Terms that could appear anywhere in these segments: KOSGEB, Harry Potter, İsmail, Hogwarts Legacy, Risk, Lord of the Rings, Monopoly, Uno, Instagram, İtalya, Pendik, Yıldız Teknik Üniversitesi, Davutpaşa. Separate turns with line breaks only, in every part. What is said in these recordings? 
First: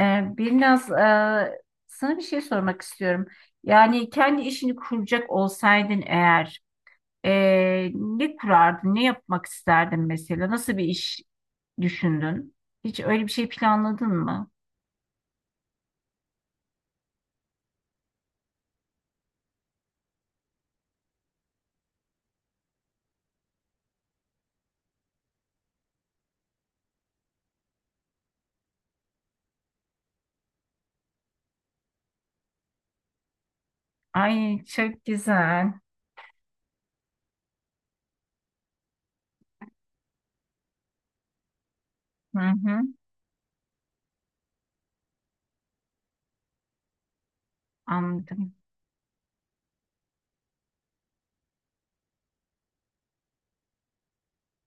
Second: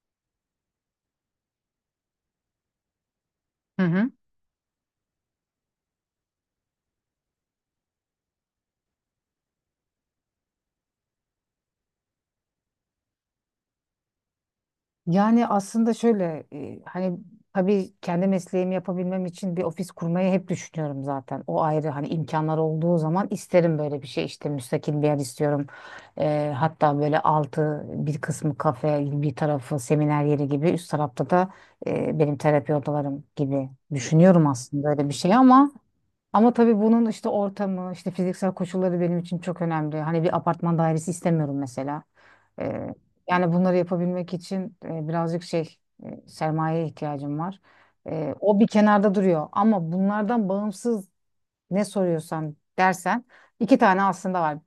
Ee, Biraz sana bir şey sormak istiyorum.
Hı
Yani
hı.
kendi işini kuracak olsaydın eğer ne kurardın, ne yapmak isterdin mesela? Nasıl bir iş düşündün? Hiç öyle bir şey planladın mı?
Yani aslında şöyle tabii kendi mesleğimi yapabilmem için bir ofis kurmayı hep düşünüyorum zaten. O ayrı hani imkanlar olduğu zaman isterim böyle bir şey işte müstakil bir yer istiyorum. Hatta böyle altı bir kısmı kafe bir tarafı seminer yeri gibi üst tarafta da benim terapi odalarım gibi düşünüyorum
Ay
aslında
çok
öyle bir şey ama
güzel.
ama tabii bunun işte ortamı, işte fiziksel koşulları benim için çok önemli. Hani bir apartman dairesi istemiyorum mesela.
Hı hı,
Ee, yani bunları yapabilmek için birazcık şey, sermayeye ihtiyacım var.
anladım.
O bir kenarda duruyor. Ama bunlardan bağımsız ne soruyorsan dersen iki tane aslında var.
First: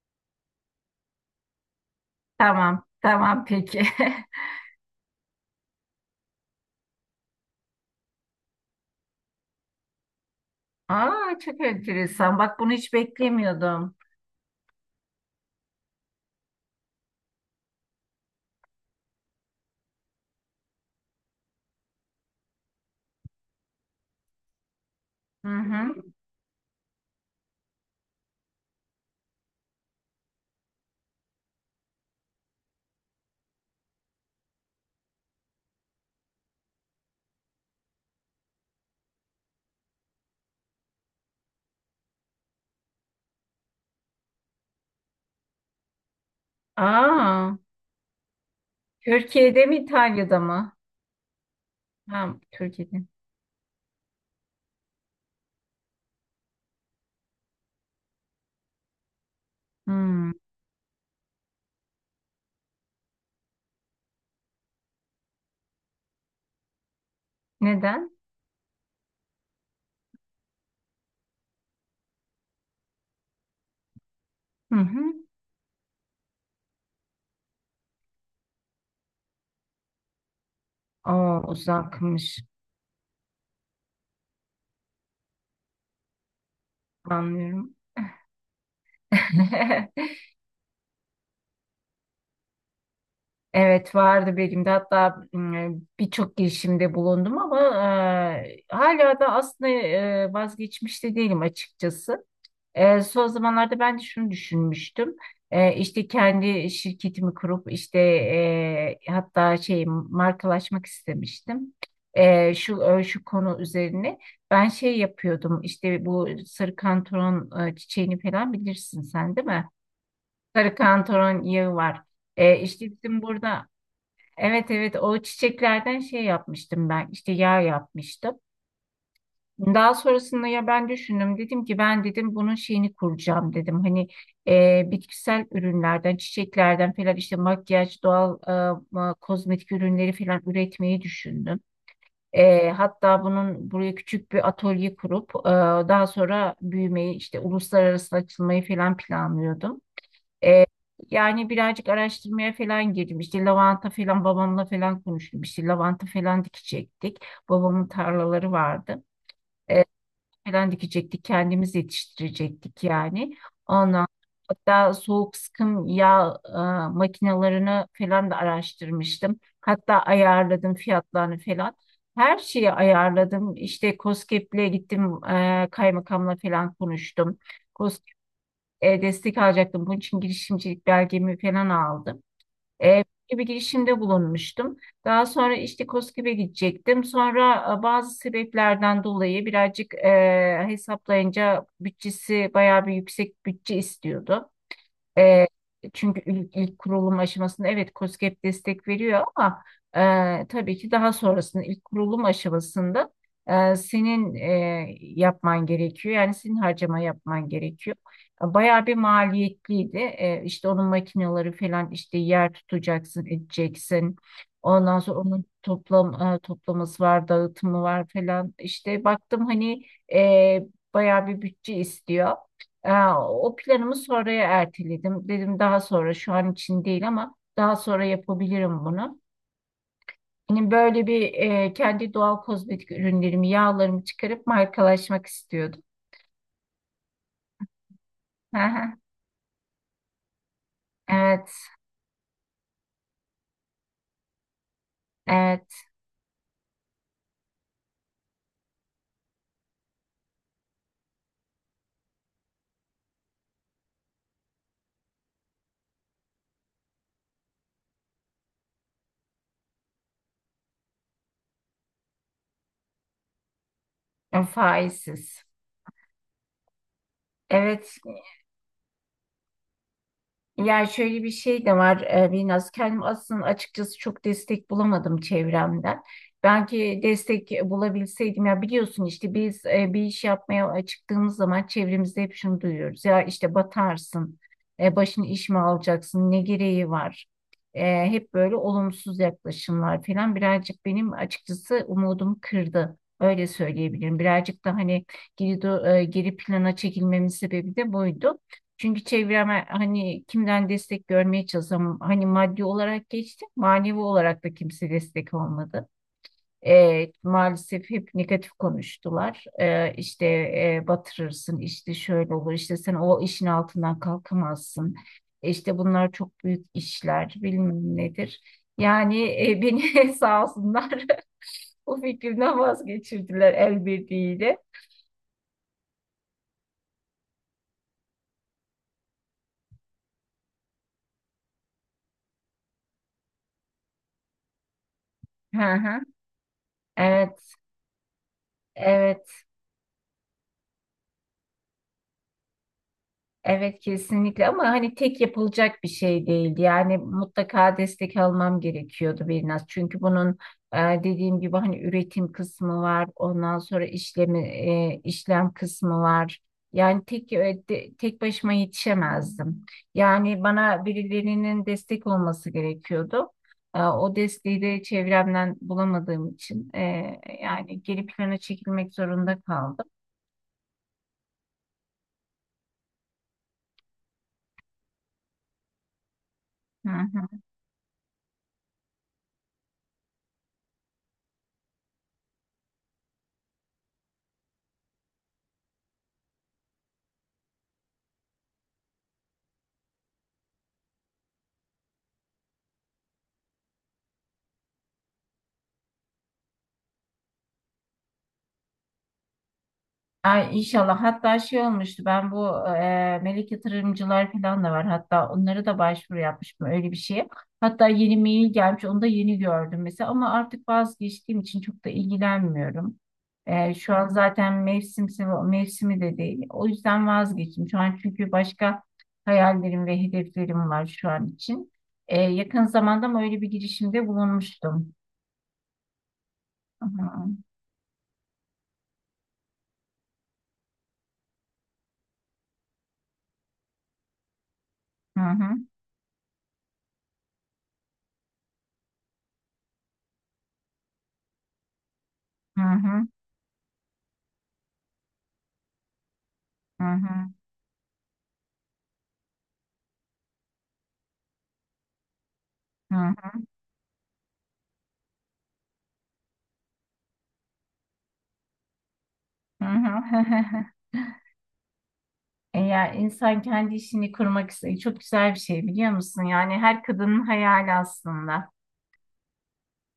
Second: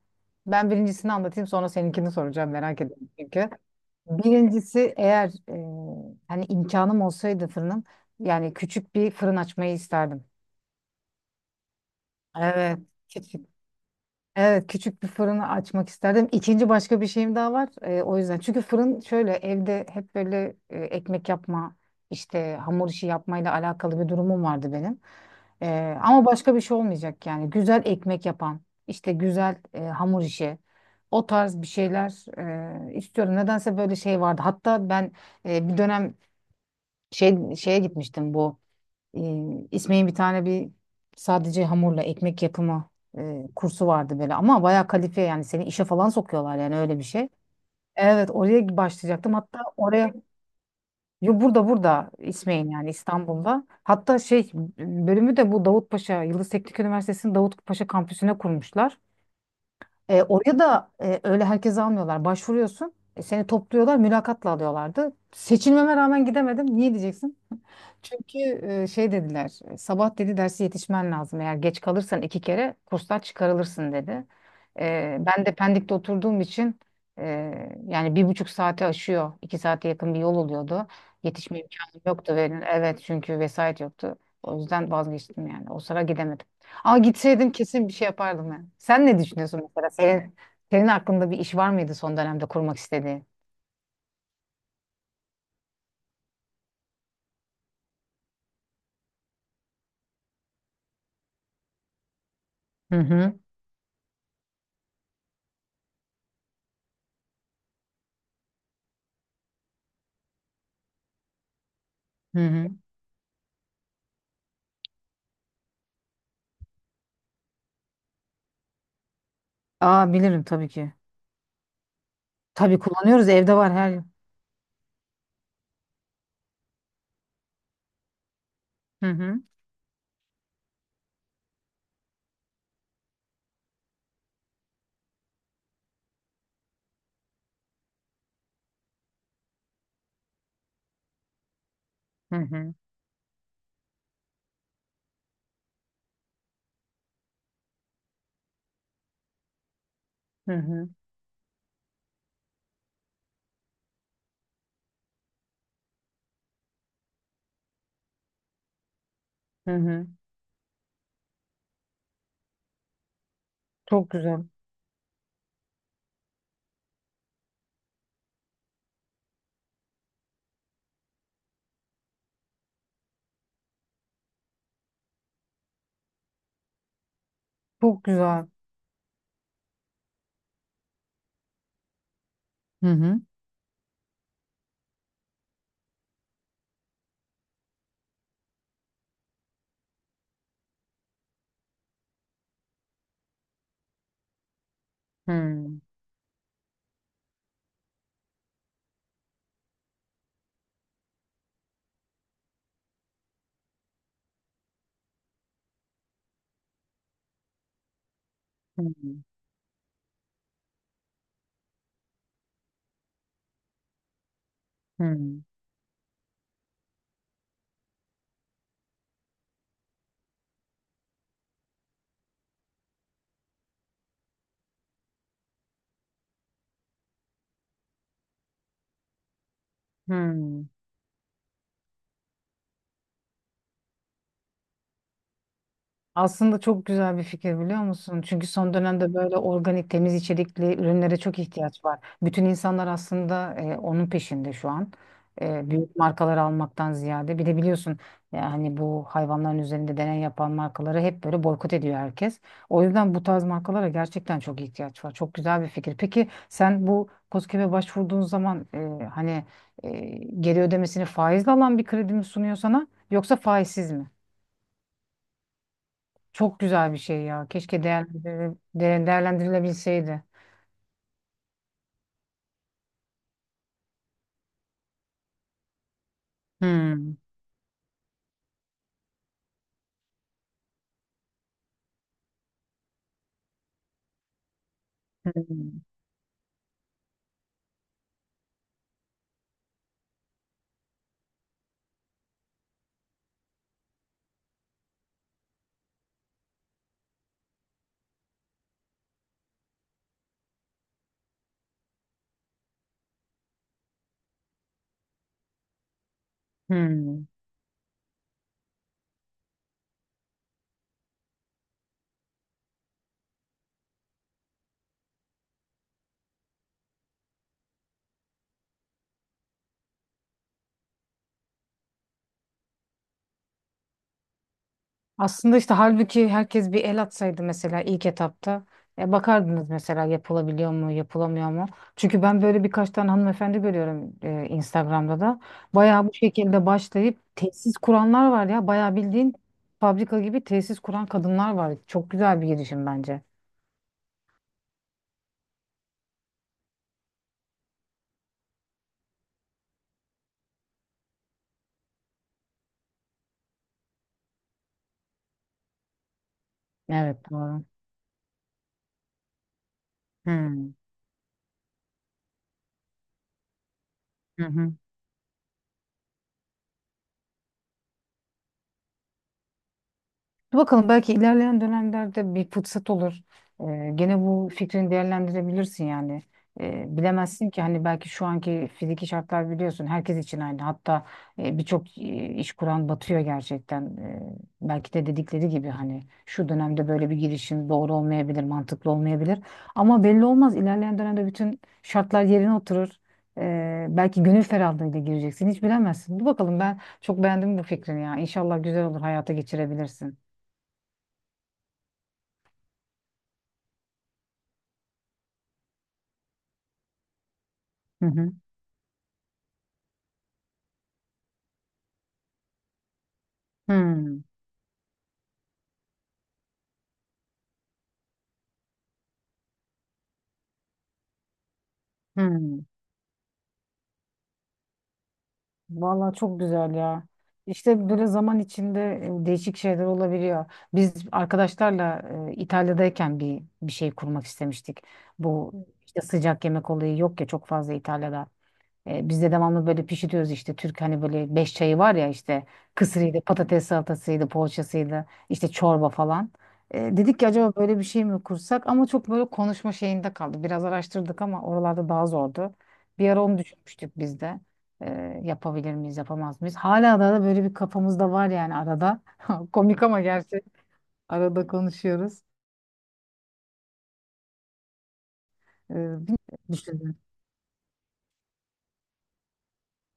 Ben birincisini anlatayım, sonra seninkini soracağım, merak
Tamam,
ediyorum
tamam
çünkü.
peki.
Birincisi, eğer hani imkanım olsaydı, fırınım yani küçük bir fırın açmayı isterdim.
Aa, çok enteresan. Bak bunu
Evet.
hiç beklemiyordum.
Evet, küçük bir fırını açmak isterdim. İkinci başka bir şeyim daha var. O yüzden. Çünkü fırın şöyle, evde hep böyle ekmek yapma, işte hamur işi yapmayla alakalı bir durumum vardı benim.
Hı hı.
Ama başka bir şey olmayacak yani. Güzel ekmek yapan, işte güzel hamur işi, o tarz bir şeyler istiyorum. Nedense böyle şey vardı. Hatta ben bir dönem şeye gitmiştim bu. İsmail'in bir tane bir sadece hamurla ekmek yapımı kursu vardı böyle, ama bayağı kalifiye, yani seni işe falan sokuyorlar, yani öyle bir şey.
Aa,
Evet, oraya başlayacaktım hatta
Türkiye'de mi
oraya,
İtalya'da mı?
yo, burada
Ha,
İsmail yani
Türkiye'de.
İstanbul'da. Hatta şey bölümü de bu Davutpaşa, Yıldız Teknik Üniversitesi'nin Davutpaşa kampüsüne kurmuşlar.
Hmm,
Oraya da öyle herkese almıyorlar. Başvuruyorsun, seni topluyorlar, mülakatla alıyorlardı. Seçilmeme rağmen gidemedim. Niye diyeceksin?
neden?
Çünkü şey dediler, sabah dedi dersi yetişmen lazım. Eğer geç kalırsan iki kere kurslar çıkarılırsın dedi.
Hı hı.
Ben de Pendik'te oturduğum için e, yani bir buçuk saate aşıyor. İki saate yakın bir yol oluyordu.
Aa,
Yetişme imkanım yoktu.
uzakmış.
Ve, evet, çünkü vesait yoktu. O yüzden vazgeçtim yani. O sıra gidemedim. Ama gitseydim
Anlıyorum.
kesin bir şey yapardım yani. Sen ne düşünüyorsun mesela? Senin aklında bir iş var mıydı son dönemde kurmak istediğin?
Evet vardı benim de hatta birçok girişimde bulundum ama hala da aslında vazgeçmiş de değilim açıkçası.
Hı
Son
hı.
zamanlarda ben de şunu düşünmüştüm. İşte kendi şirketimi kurup işte hatta şey markalaşmak istemiştim.
Hı
Ee,
hı.
şu e, şu konu üzerine ben şey yapıyordum, İşte bu sarı kantaron çiçeğini falan bilirsin sen değil mi?
Aa, bilirim tabii
Sarı
ki.
kantaron yağı var.
Tabii
İşte bizim
kullanıyoruz, evde
burada
var her
evet, evet, o çiçeklerden şey yapmıştım ben, İşte yağ yapmıştım.
Hı hı.
Daha sonrasında ya ben düşündüm, dedim ki ben dedim bunun şeyini kuracağım dedim. Hani bitkisel ürünlerden, çiçeklerden falan işte makyaj, doğal kozmetik ürünleri falan üretmeyi düşündüm.
Hı hı.
Hatta bunun buraya küçük bir atölye kurup daha sonra büyümeyi, işte uluslararası açılmayı falan planlıyordum.
Hı
E,
hı.
Yani birazcık araştırmaya falan girdim. İşte lavanta falan babamla falan konuştum. İşte lavanta falan dikecektik. Babamın tarlaları vardı.
Hı
E,
hı.
Falan dikecektik. Kendimiz yetiştirecektik yani. Ondan
Çok güzel.
hatta soğuk sıkım yağ makinelerini falan da araştırmıştım. Hatta ayarladım fiyatlarını falan. Her şeyi ayarladım. İşte KOSGEB'le gittim, kaymakamla falan konuştum.
Çok
KOSGEB
güzel.
destek alacaktım. Bunun için girişimcilik belgemi falan aldım.
Hı
E,
hı.
Gibi girişimde bulunmuştum. Daha sonra işte KOSGEB'e gidecektim. Sonra bazı sebeplerden dolayı birazcık hesaplayınca bütçesi bayağı bir yüksek bütçe istiyordu.
Hı
E,
hı.
Çünkü ilk kurulum aşamasında evet KOSGEB destek veriyor ama tabii ki daha sonrasında ilk kurulum aşamasında senin yapman gerekiyor. Yani senin harcama yapman gerekiyor.
Hı
Bayağı bir maliyetliydi. İşte onun makineleri falan, işte yer tutacaksın, edeceksin. Ondan sonra
hı.
onun toplaması var, dağıtımı var falan. İşte baktım hani e, bayağı bir bütçe istiyor. Aa, o planımı sonraya erteledim. Dedim daha sonra, şu an için değil ama daha sonra yapabilirim bunu.
Hı hı.
Hani böyle bir kendi doğal kozmetik ürünlerimi, yağlarımı çıkarıp markalaşmak istiyordum.
Aslında çok güzel bir fikir, biliyor musun? Çünkü
Hı
son
hı.
dönemde böyle organik, temiz içerikli ürünlere çok
Evet,
ihtiyaç var. Bütün insanlar aslında onun peşinde şu an.
evet.
Büyük markalar almaktan ziyade. Bir de biliyorsun yani bu hayvanların üzerinde deney yapan markaları hep böyle boykot ediyor herkes. O yüzden bu tarz markalara gerçekten çok ihtiyaç var. Çok güzel bir fikir. Peki, sen bu KOSGEB'e başvurduğun zaman e, geri ödemesini faizle alan bir kredi mi sunuyor sana, yoksa faizsiz mi?
Faizsiz.
Çok güzel bir şey ya. Keşke
Evet.
değerlendir- de- değerlendirilebilseydi.
Yani şöyle bir şey de var Binnaz. Kendim aslında açıkçası çok destek bulamadım çevremden. Belki
Hmm,
destek bulabilseydim, ya biliyorsun, işte biz bir iş yapmaya çıktığımız zaman çevremizde hep şunu duyuyoruz. Ya işte batarsın, başını iş mi
hmm,
alacaksın, ne gereği var? E, Hep böyle olumsuz yaklaşımlar falan birazcık benim açıkçası umudumu kırdı. Öyle söyleyebilirim. Birazcık da hani geri plana çekilmemin sebebi de buydu. Çünkü çevreme hani kimden destek görmeye çalışsam hani maddi olarak geçtim, manevi olarak da kimse destek olmadı.
hmm.
Maalesef hep negatif konuştular. İşte batırırsın, işte şöyle olur, işte sen o işin altından kalkamazsın. İşte bunlar çok büyük işler, bilmem nedir. Yani beni sağ olsunlar bu fikrimden vazgeçirdiler el birliğiyle.
Aslında işte halbuki herkes bir el atsaydı mesela ilk etapta. Bakardınız mesela, yapılabiliyor mu, yapılamıyor mu? Çünkü ben böyle birkaç tane hanımefendi görüyorum Instagram'da da.
Hı hı.
Bayağı bu şekilde başlayıp
Evet,
tesis kuranlar var ya. Bayağı bildiğin
evet.
fabrika gibi tesis kuran kadınlar var. Çok güzel bir girişim bence.
Evet kesinlikle ama hani tek yapılacak bir şey değildi. Yani mutlaka destek almam gerekiyordu biraz. Çünkü bunun e, dediğim gibi hani üretim kısmı var. Ondan sonra işlem kısmı var. Yani
Evet,
tek e,
doğru.
de- tek başıma yetişemezdim. Yani
Hmm.
bana birilerinin destek olması gerekiyordu. O
Hı
desteği
hı.
de çevremden bulamadığım için yani geri plana çekilmek zorunda kaldım.
Dur bakalım, belki ilerleyen dönemlerde bir fırsat olur. Gene bu fikrini değerlendirebilirsin yani.
Hı.
Bilemezsin ki hani belki şu anki fiziki şartlar, biliyorsun, herkes için aynı. Hatta birçok iş kuran batıyor gerçekten. Belki de dedikleri gibi hani şu dönemde böyle bir girişim doğru olmayabilir, mantıklı olmayabilir. Ama belli olmaz, ilerleyen dönemde bütün şartlar yerine oturur. Belki gönül ferahlığıyla gireceksin, hiç bilemezsin. Dur bakalım, ben çok beğendim bu fikrini ya. İnşallah güzel olur, hayata geçirebilirsin.
Ay inşallah. Hatta şey olmuştu. Ben bu melek yatırımcılar falan da var. Hatta onlara da başvuru yapmıştım öyle bir şeye. Hatta
Hı
yeni
hı.
mail gelmiş. Onu da yeni gördüm mesela. Ama artık vazgeçtiğim için çok da ilgilenmiyorum. Şu an
Hmm,
zaten mevsimi de değil. O yüzden vazgeçtim. Şu an çünkü başka hayallerim ve hedeflerim var şu an için.
hmm.
Yakın zamanda mı öyle bir girişimde bulunmuştum.
Vallahi çok güzel
Hı
ya.
hı.
İşte böyle zaman içinde değişik şeyler olabiliyor. Biz arkadaşlarla İtalya'dayken bir şey kurmak istemiştik.
Hı
Bu
hı.
işte sıcak yemek olayı yok ya çok fazla İtalya'da. Biz de devamlı böyle pişiriyoruz işte, Türk hani böyle beş çayı var ya, işte
Hı hı.
kısırıydı, patates salatasıydı, poğaçasıydı, işte çorba falan.
Hı
Dedik ki
hı.
acaba böyle bir şey mi kursak, ama çok böyle konuşma şeyinde kaldı. Biraz araştırdık ama oralarda daha zordu.
Hı
Bir ara
hı.
onu düşünmüştük biz de. Yapabilir miyiz, yapamaz mıyız? Hala da böyle bir kafamızda var yani arada.
Hı
Komik ama gerçi
hı.
arada konuşuyoruz.
Eğer insan kendi işini kurmak istiyor, çok güzel bir şey biliyor musun?
Bilmiyorum,
Yani her
düşündüm.
kadının hayali aslında.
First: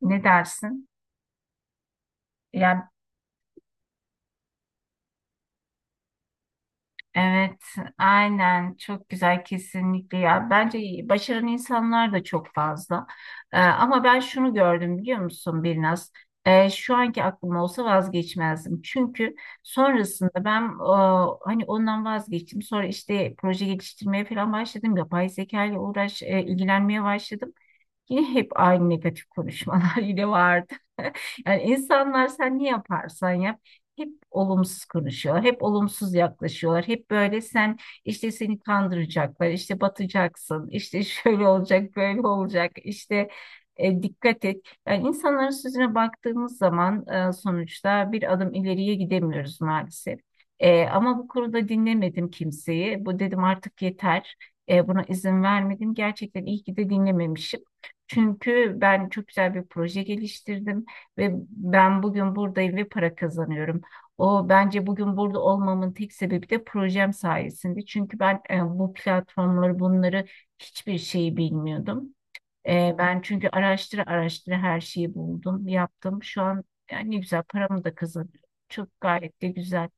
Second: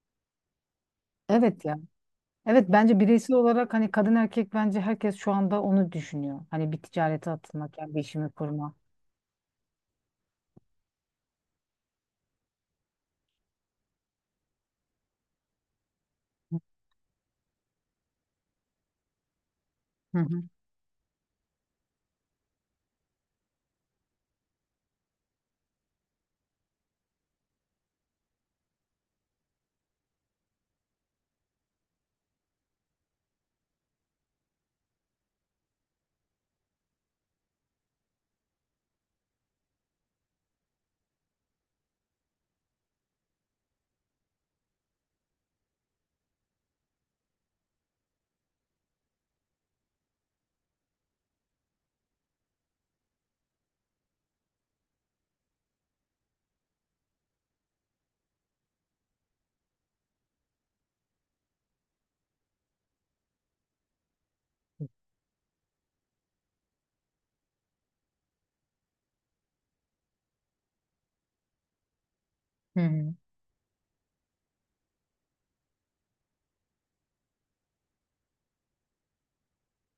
Ne dersin?
Evet ya. Evet,
Ya
bence bireysel olarak hani kadın erkek bence herkes şu anda onu düşünüyor. Hani bir ticarete
evet,
atılmak, yani bir işimi
aynen,
kurma.
çok güzel kesinlikle ya. Bence iyi, başaran insanlar da çok fazla. Ama ben şunu gördüm biliyor musun Birnaz? Şu anki aklım olsa vazgeçmezdim. Çünkü
Hı
sonrasında
hı.
ben hani ondan vazgeçtim. Sonra işte proje geliştirmeye falan başladım. Yapay zeka ile ilgilenmeye başladım. Yine hep aynı negatif konuşmalar yine vardı. Yani insanlar, sen ne yaparsan yap hep olumsuz konuşuyorlar, hep olumsuz yaklaşıyorlar. Hep böyle sen, işte seni kandıracaklar, işte batacaksın, işte şöyle olacak, böyle olacak, işte dikkat et. Yani insanların sözüne baktığımız zaman sonuçta bir adım ileriye gidemiyoruz maalesef. Ama bu konuda dinlemedim kimseyi. Bu dedim, artık yeter. Buna izin vermedim. Gerçekten iyi ki de dinlememişim. Çünkü ben çok güzel bir proje geliştirdim ve ben bugün buradayım ve para kazanıyorum. O, bence bugün burada olmamın tek sebebi de projem sayesinde. Çünkü ben bu platformları, bunları hiçbir şeyi bilmiyordum.
Hı hı.
Ben çünkü araştıra araştıra her şeyi buldum, yaptım. Şu an yani ne güzel paramı da kazanıyorum. Çok gayet de güzel.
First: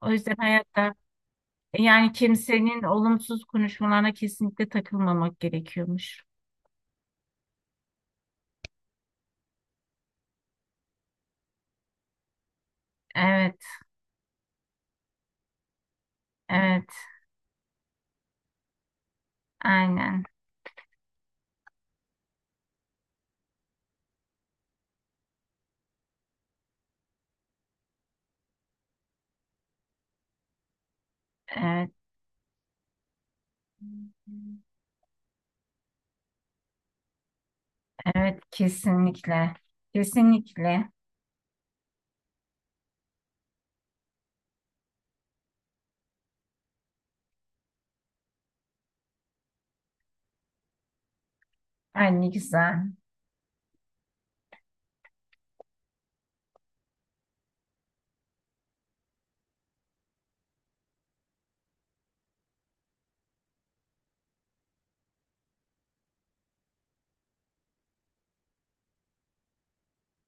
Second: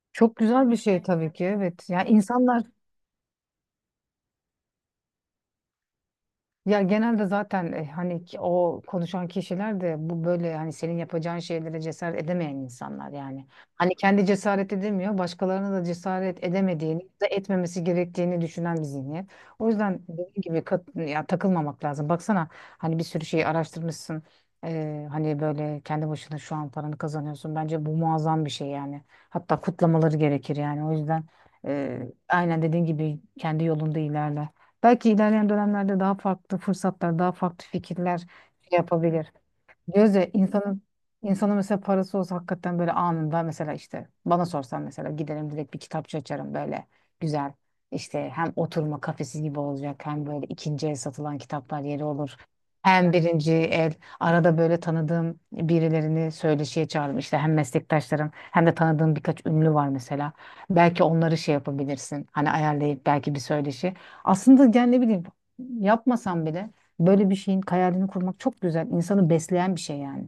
O yüzden
Çok güzel bir
hayatta
şey tabii ki, evet. Yani
yani
insanlar
kimsenin olumsuz konuşmalarına kesinlikle takılmamak gerekiyormuş.
Ya genelde zaten o konuşan kişiler de bu böyle hani senin yapacağın şeylere cesaret edemeyen insanlar yani.
Evet,
Hani kendi cesaret edemiyor, başkalarına da cesaret
evet,
edemediğini ya da etmemesi gerektiğini düşünen bir zihniyet. O yüzden
aynen.
dediğim gibi takılmamak lazım. Baksana hani bir sürü şeyi araştırmışsın. Hani böyle kendi başına şu an paranı kazanıyorsun. Bence bu muazzam bir şey yani. Hatta kutlamaları gerekir yani. O yüzden
Evet,
e, aynen dediğin gibi kendi yolunda ilerle. Belki ilerleyen dönemlerde daha farklı fırsatlar, daha farklı fikirler
evet,
şey yapabilir.
kesinlikle.
Gözde insanın
Kesinlikle.
insanın mesela parası olsa hakikaten böyle anında, mesela işte bana sorsan, mesela giderim direkt bir kitapçı açarım böyle güzel, işte hem oturma kafesi gibi olacak, hem böyle ikinci el satılan kitaplar yeri
Ay, ne
olur.
güzel.
Hem birinci el arada böyle tanıdığım birilerini söyleşiye çağırırım, işte hem meslektaşlarım hem de tanıdığım birkaç ünlü var mesela. Belki onları şey yapabilirsin, hani ayarlayıp belki bir söyleşi. Aslında yani ne bileyim, yapmasam bile böyle bir şeyin hayalini kurmak çok güzel. İnsanı besleyen bir şey yani.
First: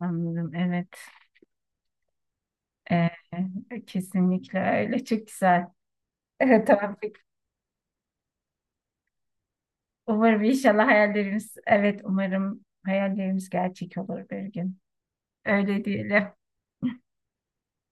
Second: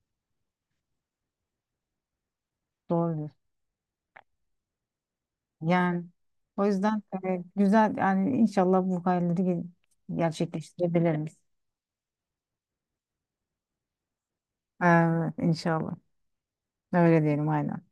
Anladım. Evet. Ee,
Doğrudur.
Kesinlikle öyle. Çok güzel.
Yani
Evet,
o
tamam,
yüzden
peki.
güzel yani, inşallah
Umarım inşallah
gerçekleştirebiliriz.
hayallerimiz, evet, umarım hayallerimiz gerçek olur bir gün.
Evet,
Öyle
inşallah.
diyelim.
Öyle diyelim, aynen.